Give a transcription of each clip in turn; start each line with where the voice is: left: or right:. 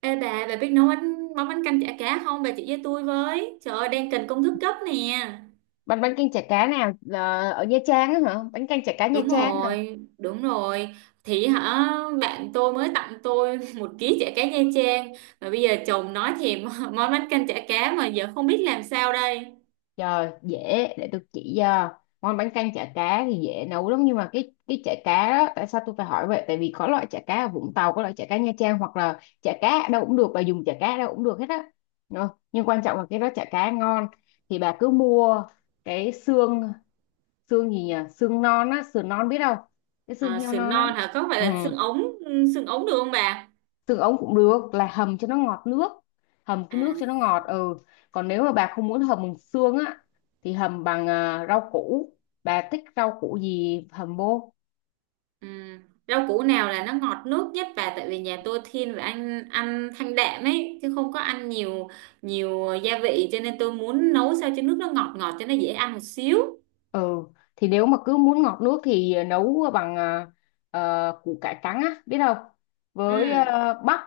right: Ê bà biết nấu bánh, món bánh canh chả cá không? Bà chỉ với tôi với. Trời ơi, đang cần công thức gấp nè.
left: Bánh bánh canh chả cá nào? Ờ, Ở Nha Trang á hả? Bánh canh chả cá Nha
right: Đúng
left: Trang hả?
right: rồi, đúng rồi. Thì hả, bạn tôi mới tặng tôi một ký chả cá Nha Trang. Mà bây giờ chồng nói thèm món bánh canh chả cá mà giờ không biết làm sao đây.
left: Trời, dễ, để tôi chỉ cho. Món bánh canh chả cá thì dễ nấu lắm, nhưng mà cái chả cá đó, tại sao tôi phải hỏi vậy, tại vì có loại chả cá ở Vũng Tàu, có loại chả cá Nha Trang, hoặc là chả cá ở đâu cũng được, bà dùng chả cá ở đâu cũng được hết á. Đó, nhưng quan trọng là cái đó chả cá ngon, thì bà cứ mua cái xương, xương gì nhỉ, xương non á, sườn non, biết không, cái xương
right: À,
left: heo
right: sườn
left: non á.
right: non hả? Có phải
left: Ừ,
right: là xương ống được không bà?
left: tương ống cũng được, là hầm cho nó ngọt nước, hầm cái nước cho nó
right: À,
left: ngọt, ừ. Còn nếu mà bà không muốn hầm bằng xương á, thì hầm bằng rau củ, bà thích rau củ gì hầm vô.
right: ừ. Rau củ nào là nó ngọt nước nhất, và tại vì nhà tôi thiên về ăn ăn thanh đạm ấy, chứ không có ăn nhiều nhiều gia vị, cho nên tôi muốn nấu sao cho nước nó ngọt ngọt cho nó dễ ăn một xíu.
left: Ừ, thì nếu mà cứ muốn ngọt nước thì nấu bằng củ cải trắng á, biết không,
right: Ừ.
left: với bắp,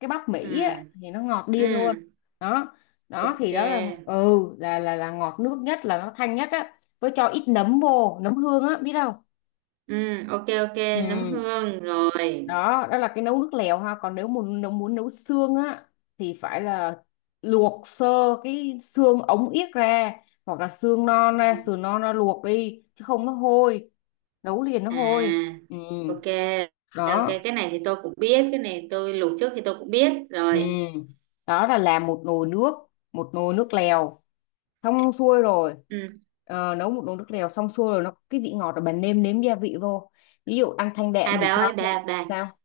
left: cái bắp Mỹ
right: Ừ.
left: á thì nó ngọt điên luôn.
right: Ừ.
left: Đó, đó thì
right: Ok.
left: đó là ngọt nước nhất, là nó thanh nhất á, với cho ít nấm vô, nấm hương á, biết không.
right: Ừ, ok ok, nấm
left: Ừ,
right: hương rồi.
left: đó, đó là cái nấu nước lèo ha. Còn nếu muốn, nấu xương á thì phải là luộc sơ cái xương ống yết ra, hoặc là xương
right: Ừ.
left: non ra, sườn non ra, luộc đi chứ không nó hôi, nấu liền nó
right: À.
left: hôi. Ừ,
right: Ok. Ok,
left: đó.
right: cái này thì tôi cũng biết, cái này tôi luộc trước thì tôi cũng biết
left: Ừ,
right: rồi.
left: đó là làm một nồi nước, một nồi nước lèo xong xuôi rồi.
right: Ừ.
left: Nấu một nồi nước lèo xong xuôi rồi, nó có cái vị ngọt rồi, bạn nêm nếm gia vị vô, ví dụ ăn thanh đạm
right: À bà
left: thì cho
right: ơi,
left: thêm.
right: bà
left: Sao?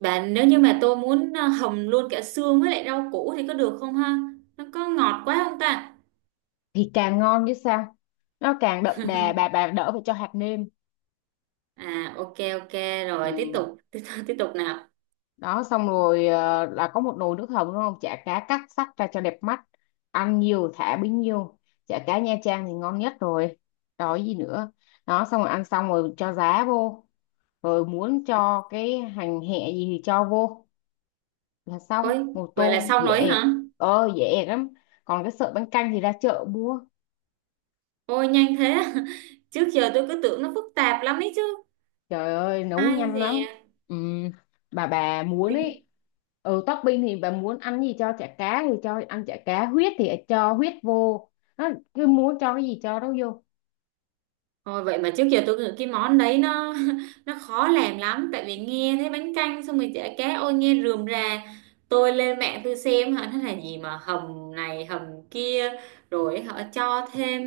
right: bạn, nếu như mà tôi muốn hầm luôn cả xương với lại rau củ thì có được không ha? Nó có ngọt quá không ta?
left: Thì càng ngon chứ sao, nó càng đậm đà, bà bà đỡ phải cho hạt nêm.
right: À ok, ok rồi, tiếp
left: Ừ.
right: tục tiếp tục nào.
left: Đó, xong rồi, là có một nồi nước hầm đúng không, chả cá cắt sắc ra cho đẹp mắt, ăn nhiều thả bấy nhiêu, chả cá Nha Trang thì ngon nhất rồi. Đó, gì nữa, đó, xong rồi, ăn, xong rồi cho giá vô, rồi muốn cho cái hành hẹ gì thì cho vô, là xong
right: Ôi,
left: một
right: vậy là
left: tô,
right: xong
left: dễ
right: rồi
left: ẹt.
right: hả?
left: Ờ, dễ ẹt lắm, còn cái sợi bánh canh thì ra chợ mua.
right: Ôi nhanh thế. Trước giờ tôi cứ tưởng nó phức tạp lắm ấy chứ.
left: Trời ơi, nấu
right: Ai
left: nhanh
right: dè.
left: lắm. Ừm, bà muốn ấy, ừ, topping thì bà muốn ăn gì cho chả cá thì cho, ăn chả cá huyết thì cho huyết vô, nó cứ muốn cho cái gì cho đó vô.
right: Ôi, vậy mà trước giờ tôi cứ- cái món đấy nó nó khó làm lắm, tại vì nghe thấy bánh canh xong rồi chả cá, ôi nghe rườm rà. Tôi lên mạng tôi xem hả nó là gì, mà hầm này hầm kia, rồi họ cho thêm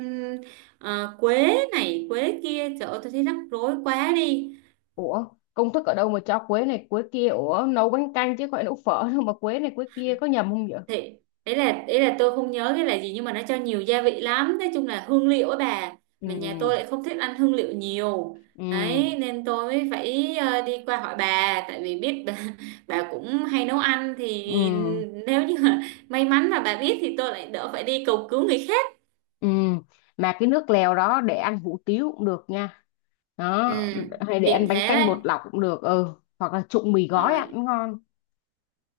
right: quế này quế kia, trời ơi tôi thấy rắc rối quá đi.
left: Ủa, công thức ở đâu mà cho quế này quế kia? Ủa, nấu bánh canh chứ gọi nấu phở đâu mà quế này quế kia, có nhầm không vậy?
right: Thì ý là tôi không nhớ cái là gì, nhưng mà nó cho nhiều gia vị lắm, nói chung là hương liệu á bà.
left: Ừ.
right: Mà nhà tôi lại không thích ăn hương liệu nhiều,
left: Ừ.
right: đấy nên tôi mới phải đi qua hỏi bà, tại vì biết bà, bà cũng hay nấu ăn. Thì
left: Ừ.
right: nếu như mà may mắn mà bà biết thì tôi lại đỡ phải đi cầu cứu người khác.
left: Ừ. Mà cái nước lèo đó để ăn hủ tiếu cũng được nha,
right: Ừ,
left: đó, hay để ăn
right: tiện
left: bánh
right: thế
left: canh
right: đấy.
left: bột lọc cũng được, ừ, hoặc là trụng mì gói ăn
right: Rồi.
left: cũng ngon.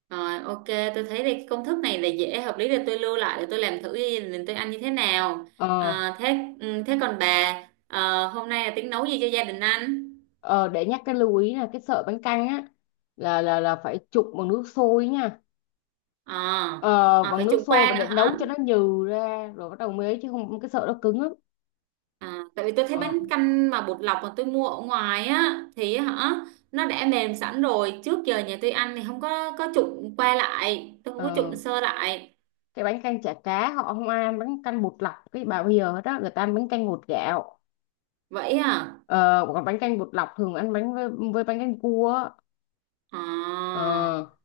right: Rồi ok, tôi thấy thì cái công thức này là dễ, hợp lý, để tôi lưu lại để tôi làm thử gia, tôi ăn như thế nào.
left: Ờ.
right: À, thế ừ, thế còn bà hôm nay là tính nấu gì cho gia đình ăn?
left: Ờ, để nhắc cái lưu ý, là cái sợi bánh canh á, là phải trụng bằng nước sôi nha.
right: À,
left: Ờ,
right: à
left: bằng
right: phải
left: nước
right: chủ
left: sôi,
right: qua
left: và
right: nữa
left: để
right: hả?
left: nấu cho nó nhừ ra rồi bắt đầu mới ấy, chứ không cái sợi nó cứng lắm.
right: À, tại vì tôi thấy
left: Ờ.
right: bánh canh mà bột lọc mà tôi mua ở ngoài á thì nó đã mềm sẵn rồi, trước giờ nhà tôi ăn thì không có trụng qua lại, tôi không có trụng
left: Ờ.
right: sơ lại.
left: Cái bánh canh chả cá họ không ăn bánh canh bột lọc, cái bà bây giờ hết á, người ta ăn bánh canh bột gạo.
right: Vậy à?
left: Ờ, còn bánh canh bột lọc thường ăn bánh với bánh canh cua á.
right: À.
left: Ờ.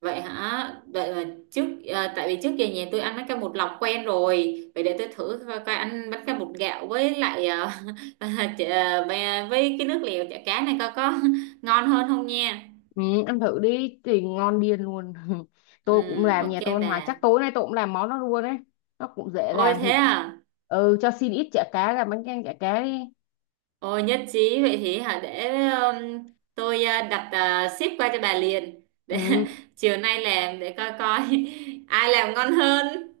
right: Vậy hả? Đợi là trước à, tại vì trước giờ nhà tôi ăn bánh canh bột lọc quen rồi. Vậy để tôi thử coi, coi ăn bánh canh bột gạo với lại à, à, với cái nước lèo chả cá này coi có ngon hơn không nha.
left: Ừ, ăn thử đi thì ngon điên luôn
right: Ừ,
left: tôi cũng làm,
right: ok
left: nhà tôi ăn hoài,
right: bà.
left: chắc tối nay tôi cũng làm món đó luôn đấy. Nó cũng dễ
right: Ôi
left: làm thì,
right: thế à?
left: ừ, cho xin ít chả cá làm bánh canh chả cá đi.
right: Ôi nhất trí. Vậy thì hả để tôi đặt ship qua cho bà liền. Để
left: Ừ.
right: chiều nay làm để coi coi ai làm ngon hơn.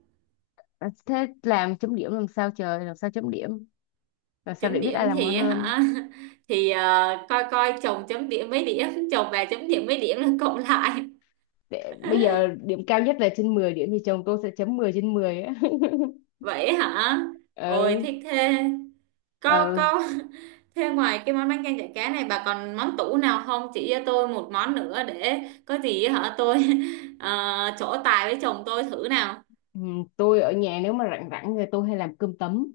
left: À, thế làm chấm điểm làm sao trời, làm sao chấm điểm, làm sao để
right: Chấm
left: biết
right: điểm
left: ai làm ngon
right: thì
left: hơn.
right: hả thì coi coi chồng chấm điểm mấy điểm, chồng bà chấm điểm mấy điểm, là cộng lại.
left: Để, bây giờ điểm cao nhất là trên 10 điểm, thì chồng tôi sẽ chấm 10 trên mười á.
right: Vậy hả? Ôi
left: Ừ.
right: thích thế. có
left: Ừ.
right: có thế ngoài cái món bánh canh chả cá này, bà còn món tủ nào không, chỉ cho tôi một món nữa để có gì hả tôi trổ tài với chồng tôi thử nào.
left: Ừ, tôi ở nhà, nếu mà rảnh rảnh thì tôi hay làm cơm tấm.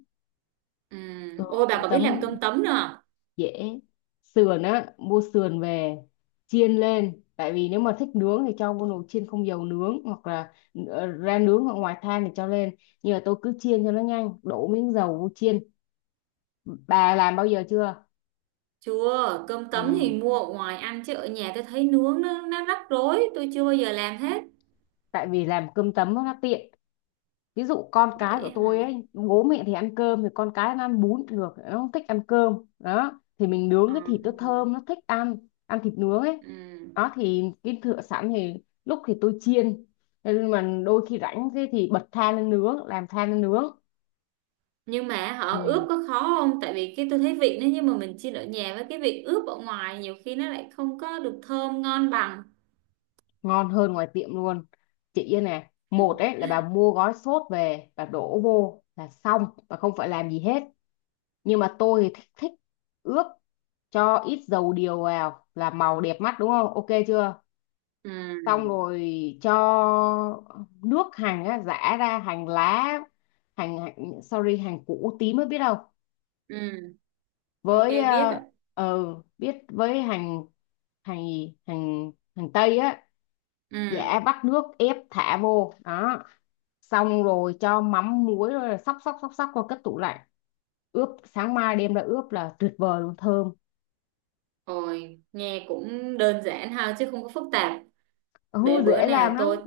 right: Ừ.
left: Ừ,
right: Ôi bà
left: cơm
right: có biết làm
left: tấm
right: cơm tấm nữa à?
left: dễ, sườn á, mua sườn về chiên lên, tại vì nếu mà thích nướng thì cho vô nồi chiên không dầu nướng, hoặc là ra nướng, hoặc ngoài than thì cho lên, nhưng mà tôi cứ chiên cho nó nhanh, đổ miếng dầu vô chiên. Bà làm bao giờ chưa?
right: Chưa, cơm tấm thì
left: Ừ,
right: mua ở ngoài ăn, chứ ở nhà tôi thấy nướng nó rắc rối, tôi chưa bao giờ làm hết.
left: tại vì làm cơm tấm nó tiện, ví dụ con cái của
right: Vậy hả?
left: tôi ấy, bố mẹ thì ăn cơm, thì con cái nó ăn bún được, nó không thích ăn cơm, đó thì mình
right: Ừ.
left: nướng cái thịt nó thơm, nó thích ăn, ăn thịt nướng ấy.
right: Ừ.
left: Đó thì cái thựa sẵn thì lúc thì tôi chiên, nhưng mà đôi khi rảnh thế thì bật than lên nướng, làm than lên nướng.
right: Nhưng mà
left: Ừ.
right: họ ướp có khó không? Tại vì cái tôi thấy vị nó, nhưng mà mình chiên ở nhà với cái vị ướp ở ngoài nhiều khi nó lại không có được thơm ngon bằng.
left: Ngon hơn ngoài tiệm luôn. Chị Yên này, một ấy là bà mua gói sốt về bà đổ vô là xong, và không phải làm gì hết, nhưng mà tôi thì thích thích ướp, cho ít dầu điều vào là màu đẹp mắt đúng không, ok chưa. Xong
right: Ừ.
left: rồi cho nước hành á, giã ra, hành lá, hành, hành sorry, hành củ tím mới biết đâu,
right: Ừ. Ok
left: với
right: biết
left: ờ.
right: ạ.
left: Ờ, biết, với hành, hành gì? Hành, hành tây á,
right: Ừ.
left: giã vắt nước ép thả vô đó, xong rồi cho mắm muối rồi là xóc xóc xóc xóc qua, cất tủ lạnh, ướp, sáng mai đem ra ướp là tuyệt vời luôn, thơm.
right: Ôi, nghe cũng đơn giản ha, chứ không có phức tạp.
left: Ừ,
right: Để bữa
left: dễ
right: nào
left: làm
right: tôi
left: lắm.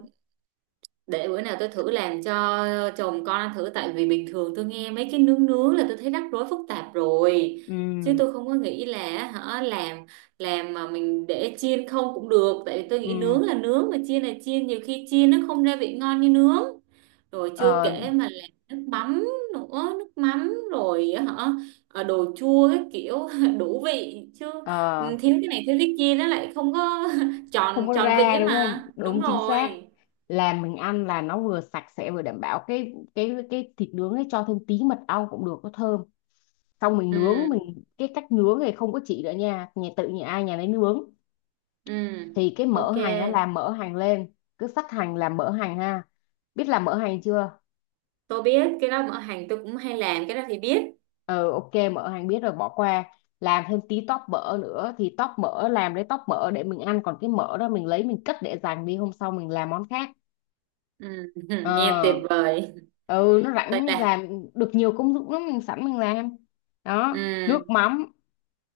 right: để bữa nào tôi thử làm cho chồng con ăn thử, tại vì bình thường tôi nghe mấy cái nướng nướng là tôi thấy rắc rối phức tạp rồi, chứ
left: Ừ.
right: tôi không có nghĩ là hả làm mà mình để chiên không cũng được, tại vì tôi nghĩ
left: Ừ.
right: nướng là nướng mà chiên là chiên, nhiều khi chiên nó không ra vị ngon như nướng. Rồi chưa
left: ờ,
right: kể mà làm nước mắm nữa, nước mắm rồi hả ờ, đồ chua, cái kiểu đủ vị chứ,
left: ờ,
right: ừ, thiếu cái này thiếu cái kia nó lại không có
left: Không
right: tròn
left: có
right: tròn vị
left: ra
right: ấy
left: đúng không,
right: mà, đúng
left: đúng, chính xác,
right: rồi.
left: làm mình ăn là nó vừa sạch sẽ, vừa đảm bảo, cái thịt nướng ấy cho thêm tí mật ong cũng được, có thơm. Xong mình nướng,
right: Ừ.
left: mình cái cách nướng này không có chỉ nữa nha, nhà tự nhà ai nhà nấy nướng.
right: Ừ,
left: Thì cái mỡ
right: ok.
left: hành nó làm, mỡ hành lên, cứ sắc hành, làm mỡ hành ha, biết làm mỡ hành chưa.
right: Tôi biết cái đó, ở hàng tôi cũng hay làm cái đó thì biết.
left: Ừ, ok, mỡ hàng biết rồi, bỏ qua. Làm thêm tí tóp mỡ nữa, thì tóp mỡ làm lấy tóp mỡ để mình ăn, còn cái mỡ đó mình lấy mình cất để dành đi, hôm sau mình làm món khác.
right: Ừ, nghe tuyệt
left: Ờ.
right: vời.
left: Ừ, nó
right: Vậy
left: rảnh
right: là
left: làm được nhiều công dụng lắm, mình sẵn mình làm. Đó, nước
right: ừ,
left: mắm.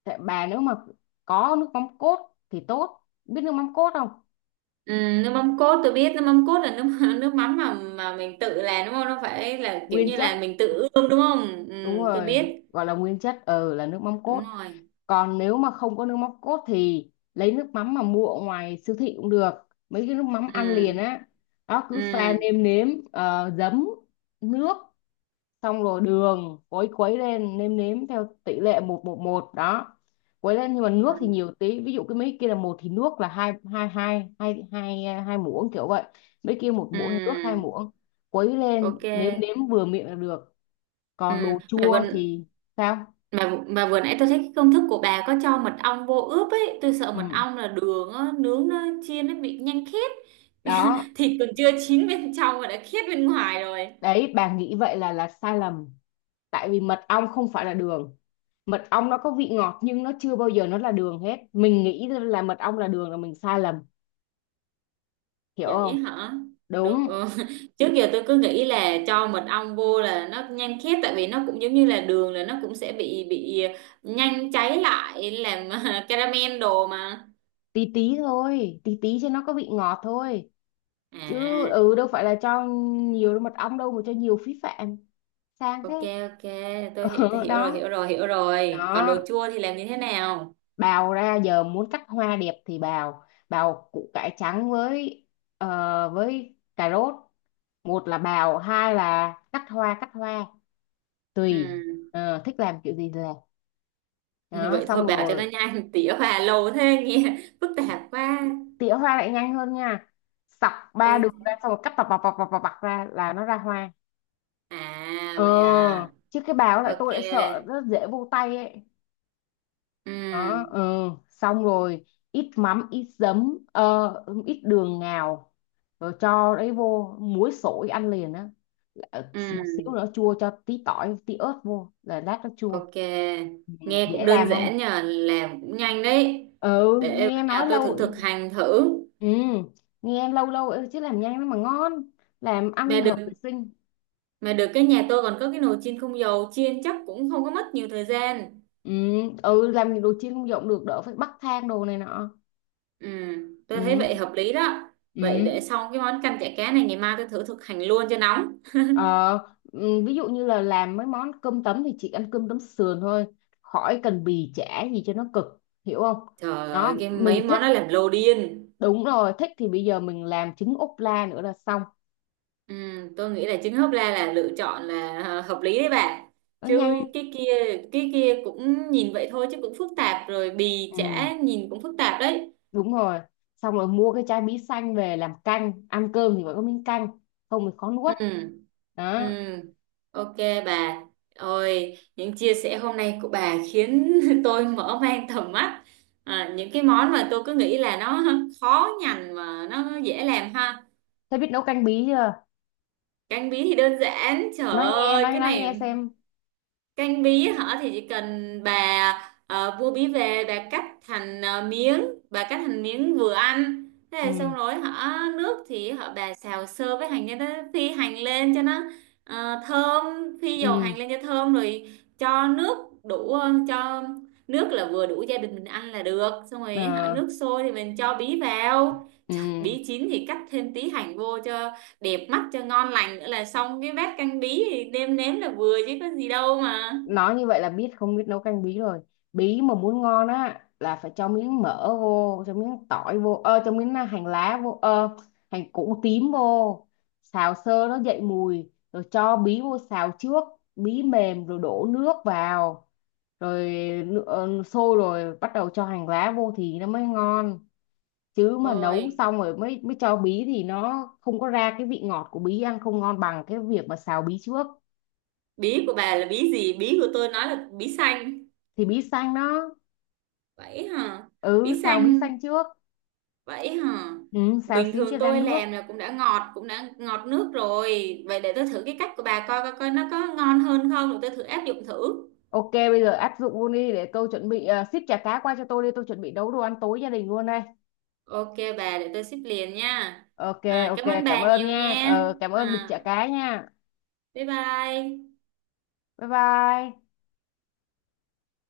left: Tại bà nếu mà có nước mắm cốt thì tốt, biết nước mắm cốt không,
right: ừ, nước mắm cốt tôi biết, nước mắm cốt là nước nước mắm mà mình tự làm đúng không? Nó phải là kiểu
left: nguyên
right: như
left: chất,
right: là mình tự ươm đúng không?
left: đúng
right: Ừ, tôi
left: rồi,
right: biết.
left: gọi là nguyên chất, ừ, là nước mắm
right: Đúng
left: cốt.
right: rồi.
left: Còn nếu mà không có nước mắm cốt thì lấy nước mắm mà mua ở ngoài siêu thị cũng được, mấy cái nước mắm ăn liền
right: Ừ,
left: á, đó, cứ pha
right: ừ,
left: nêm nếm giấm, nước, xong rồi đường, quấy quấy lên, nêm nếm theo tỷ lệ một một một, đó, quấy lên, nhưng mà nước thì
right: ừ,
left: nhiều tí, ví dụ cái mấy kia là một thì nước là hai, hai hai hai hai hai muỗng kiểu vậy, mấy kia một muỗng thì nước hai
right: ừ,
left: muỗng, quấy lên
right: ok.
left: nếm nếm vừa miệng là được.
right: Ừ,
left: Còn đồ
right: mày vừa,
left: chua thì sao?
right: mà vừa nãy tôi thấy cái công thức của bà có cho mật ong vô ướp ấy, tôi sợ mật
left: Ừ,
right: ong là đường á, nướng nó chiên nó bị nhanh khét.
left: đó.
right: Thịt còn chưa chín bên trong mà đã khét bên ngoài rồi.
left: Đấy bà nghĩ vậy là sai lầm, tại vì mật ong không phải là đường, mật ong nó có vị ngọt nhưng nó chưa bao giờ nó là đường hết, mình nghĩ là mật ong là đường là mình sai lầm, hiểu không.
right: Vậy hả? Đúng
left: Đúng.
right: ừ. Trước giờ tôi cứ nghĩ là cho mật ong vô là nó nhanh khét, tại vì nó cũng giống như là đường, là nó cũng sẽ bị nhanh cháy lại làm caramel đồ mà.
left: Tí tí thôi, tí tí cho nó có vị ngọt thôi, chứ
right: À
left: ừ đâu phải là cho nhiều mật ong, đâu mà cho nhiều phí phạm, sang thế.
right: ok, ok, tôi
left: Ừ,
right: hiểu rồi,
left: đó.
right: hiểu rồi hiểu rồi. Còn đồ
left: Đó,
right: chua thì làm như thế nào?
left: bào ra, giờ muốn cắt hoa đẹp thì bào, bào củ cải trắng với với cà rốt, một là bào hai là cắt hoa, cắt hoa tùy.
right: Ừ.
left: Ờ, thích làm kiểu gì thì làm, đó,
right: Vậy thôi
left: xong
right: bảo cho
left: rồi.
right: nó nhanh, tỉa hòa lâu thế nghe phức tạp quá.
left: Tỉa hoa lại nhanh hơn nha, sọc ba
right: Ôi,
left: đường ra, xong rồi cắt bọc bọc bọc bọc bọc bọc ra là nó ra hoa.
right: à
left: Ờ,
right: vậy à.
left: chứ cái bào lại
right: Ok.
left: tôi lại sợ rất dễ vô tay ấy. Đó.
right: Ừ.
left: Ừ, xong rồi, ít mắm ít giấm ít đường ngào, rồi cho đấy vô muối sổi ăn liền á. Ờ, một xíu
right: Ừ,
left: nữa chua, cho tí tỏi tí ớt vô là lát nó chua.
right: ok,
left: Ừ.
right: nghe
left: Dễ
right: cũng đơn
left: làm không,
right: giản, nhờ làm cũng nhanh đấy.
left: ừ
right: Để bữa
left: nghe nói
right: nào tôi
left: lâu
right: thử thực
left: rồi.
right: hành thử.
left: Ừ, nghe lâu lâu rồi chứ làm nhanh lắm mà ngon, làm ăn
right: mà được
left: hợp vệ sinh.
right: mà được cái nhà tôi còn có cái nồi chiên không dầu, chiên chắc cũng không có mất nhiều thời gian.
left: Ừ. Ừ, làm đồ chiên không dọn được đỡ phải bắt than đồ này nọ.
right: Ừ, tôi thấy
left: Ừ.
right: vậy hợp lý đó. Vậy
left: Ừ.
right: để xong cái món canh chả cá này, ngày mai tôi thử thực hành luôn cho nóng.
left: Ờ, ừ, ví dụ như là làm mấy món cơm tấm thì chị ăn cơm tấm sườn thôi, khỏi cần bì chả gì cho nó cực, hiểu không.
right: Trời
left: Đó,
right: ơi, cái mấy
left: mình thích,
right: món nó làm lồ điên.
left: đúng rồi, thích thì bây giờ mình làm trứng ốp la nữa là xong.
right: Ừ, tôi nghĩ là trứng hấp la là lựa chọn là hợp lý đấy bạn.
left: Nó nhanh.
right: Chứ cái kia cũng nhìn vậy thôi chứ cũng phức tạp rồi, bì
left: Ừ,
right: chả nhìn cũng phức tạp đấy.
left: đúng rồi, xong rồi mua cái chai bí xanh về làm canh, ăn cơm thì phải có miếng canh, không thì khó nuốt.
right: Ừ. Ừ,
left: Đó.
right: ok bà. Ôi, những chia sẻ hôm nay của bà khiến tôi mở mang tầm mắt, à, những cái món mà tôi cứ nghĩ là nó khó nhằn mà nó dễ làm ha.
left: Thế biết nấu canh bí chưa,
right: Canh bí thì đơn giản, trời
left: nói nghe,
right: ơi
left: nói
right: cái
left: nói nghe
right: này.
left: xem.
right: Canh bí hả, thì chỉ cần bà mua bí về, bà cắt thành miếng, bà cắt thành miếng vừa ăn, thế là
left: Ừ.
right: xong rồi hả. Nước thì hả bà xào sơ với hành cho nó phi hành lên cho nó thơm, phi dầu
left: Ừ.
right: hành lên cho thơm, rồi cho nước đủ, cho nước là vừa đủ gia đình mình ăn là được. Xong rồi hả
left: Ờ,
right: nước sôi thì mình cho bí vào. Trời,
left: ừ,
right: bí chín thì cắt thêm tí hành vô cho đẹp mắt cho ngon lành, nữa là xong cái bát canh bí, thì nêm nếm là vừa chứ có gì đâu mà.
left: nói như vậy là biết, không biết nấu canh bí rồi, bí mà muốn ngon á là phải cho miếng mỡ vô, cho miếng tỏi vô, ơ cho miếng hành lá vô, ơ hành củ tím vô, xào sơ nó dậy mùi rồi cho bí vô xào trước, bí mềm rồi đổ nước vào, rồi sôi rồi bắt đầu cho hành lá vô thì nó mới ngon, chứ mà nấu
right: Ôi,
left: xong rồi mới mới cho bí thì nó không có ra cái vị ngọt của bí, ăn không ngon bằng cái việc mà xào bí trước.
right: bí của bà là bí gì, bí của tôi nói là bí xanh.
left: Thì bí xanh đó.
right: Vậy hả?
left: Ừ,
right: Bí
left: xào bí
right: xanh.
left: xanh trước.
right: Vậy hả?
left: Ừ, xào
right: Bình
left: xíu cho
right: thường
left: ra
right: tôi
left: nước.
right: làm là cũng đã ngọt, cũng đã ngọt nước rồi, vậy để tôi thử cái cách của bà coi coi coi nó có ngon hơn không rồi tôi thử áp dụng thử.
left: Ok, bây giờ áp dụng luôn đi, để tôi chuẩn bị, ship chả cá qua cho tôi đi, tôi chuẩn bị nấu đồ ăn tối gia đình luôn đây.
right: Ok bà, để tôi ship liền nha.
left: Ok.
right: À,
left: Ok,
right: cảm ơn
left: cảm
right: bà
left: ơn
right: nhiều
left: nha,
right: nha.
left: ờ, cảm ơn bịch
right: À,
left: chả cá nha.
right: bye bye.
left: Bye bye.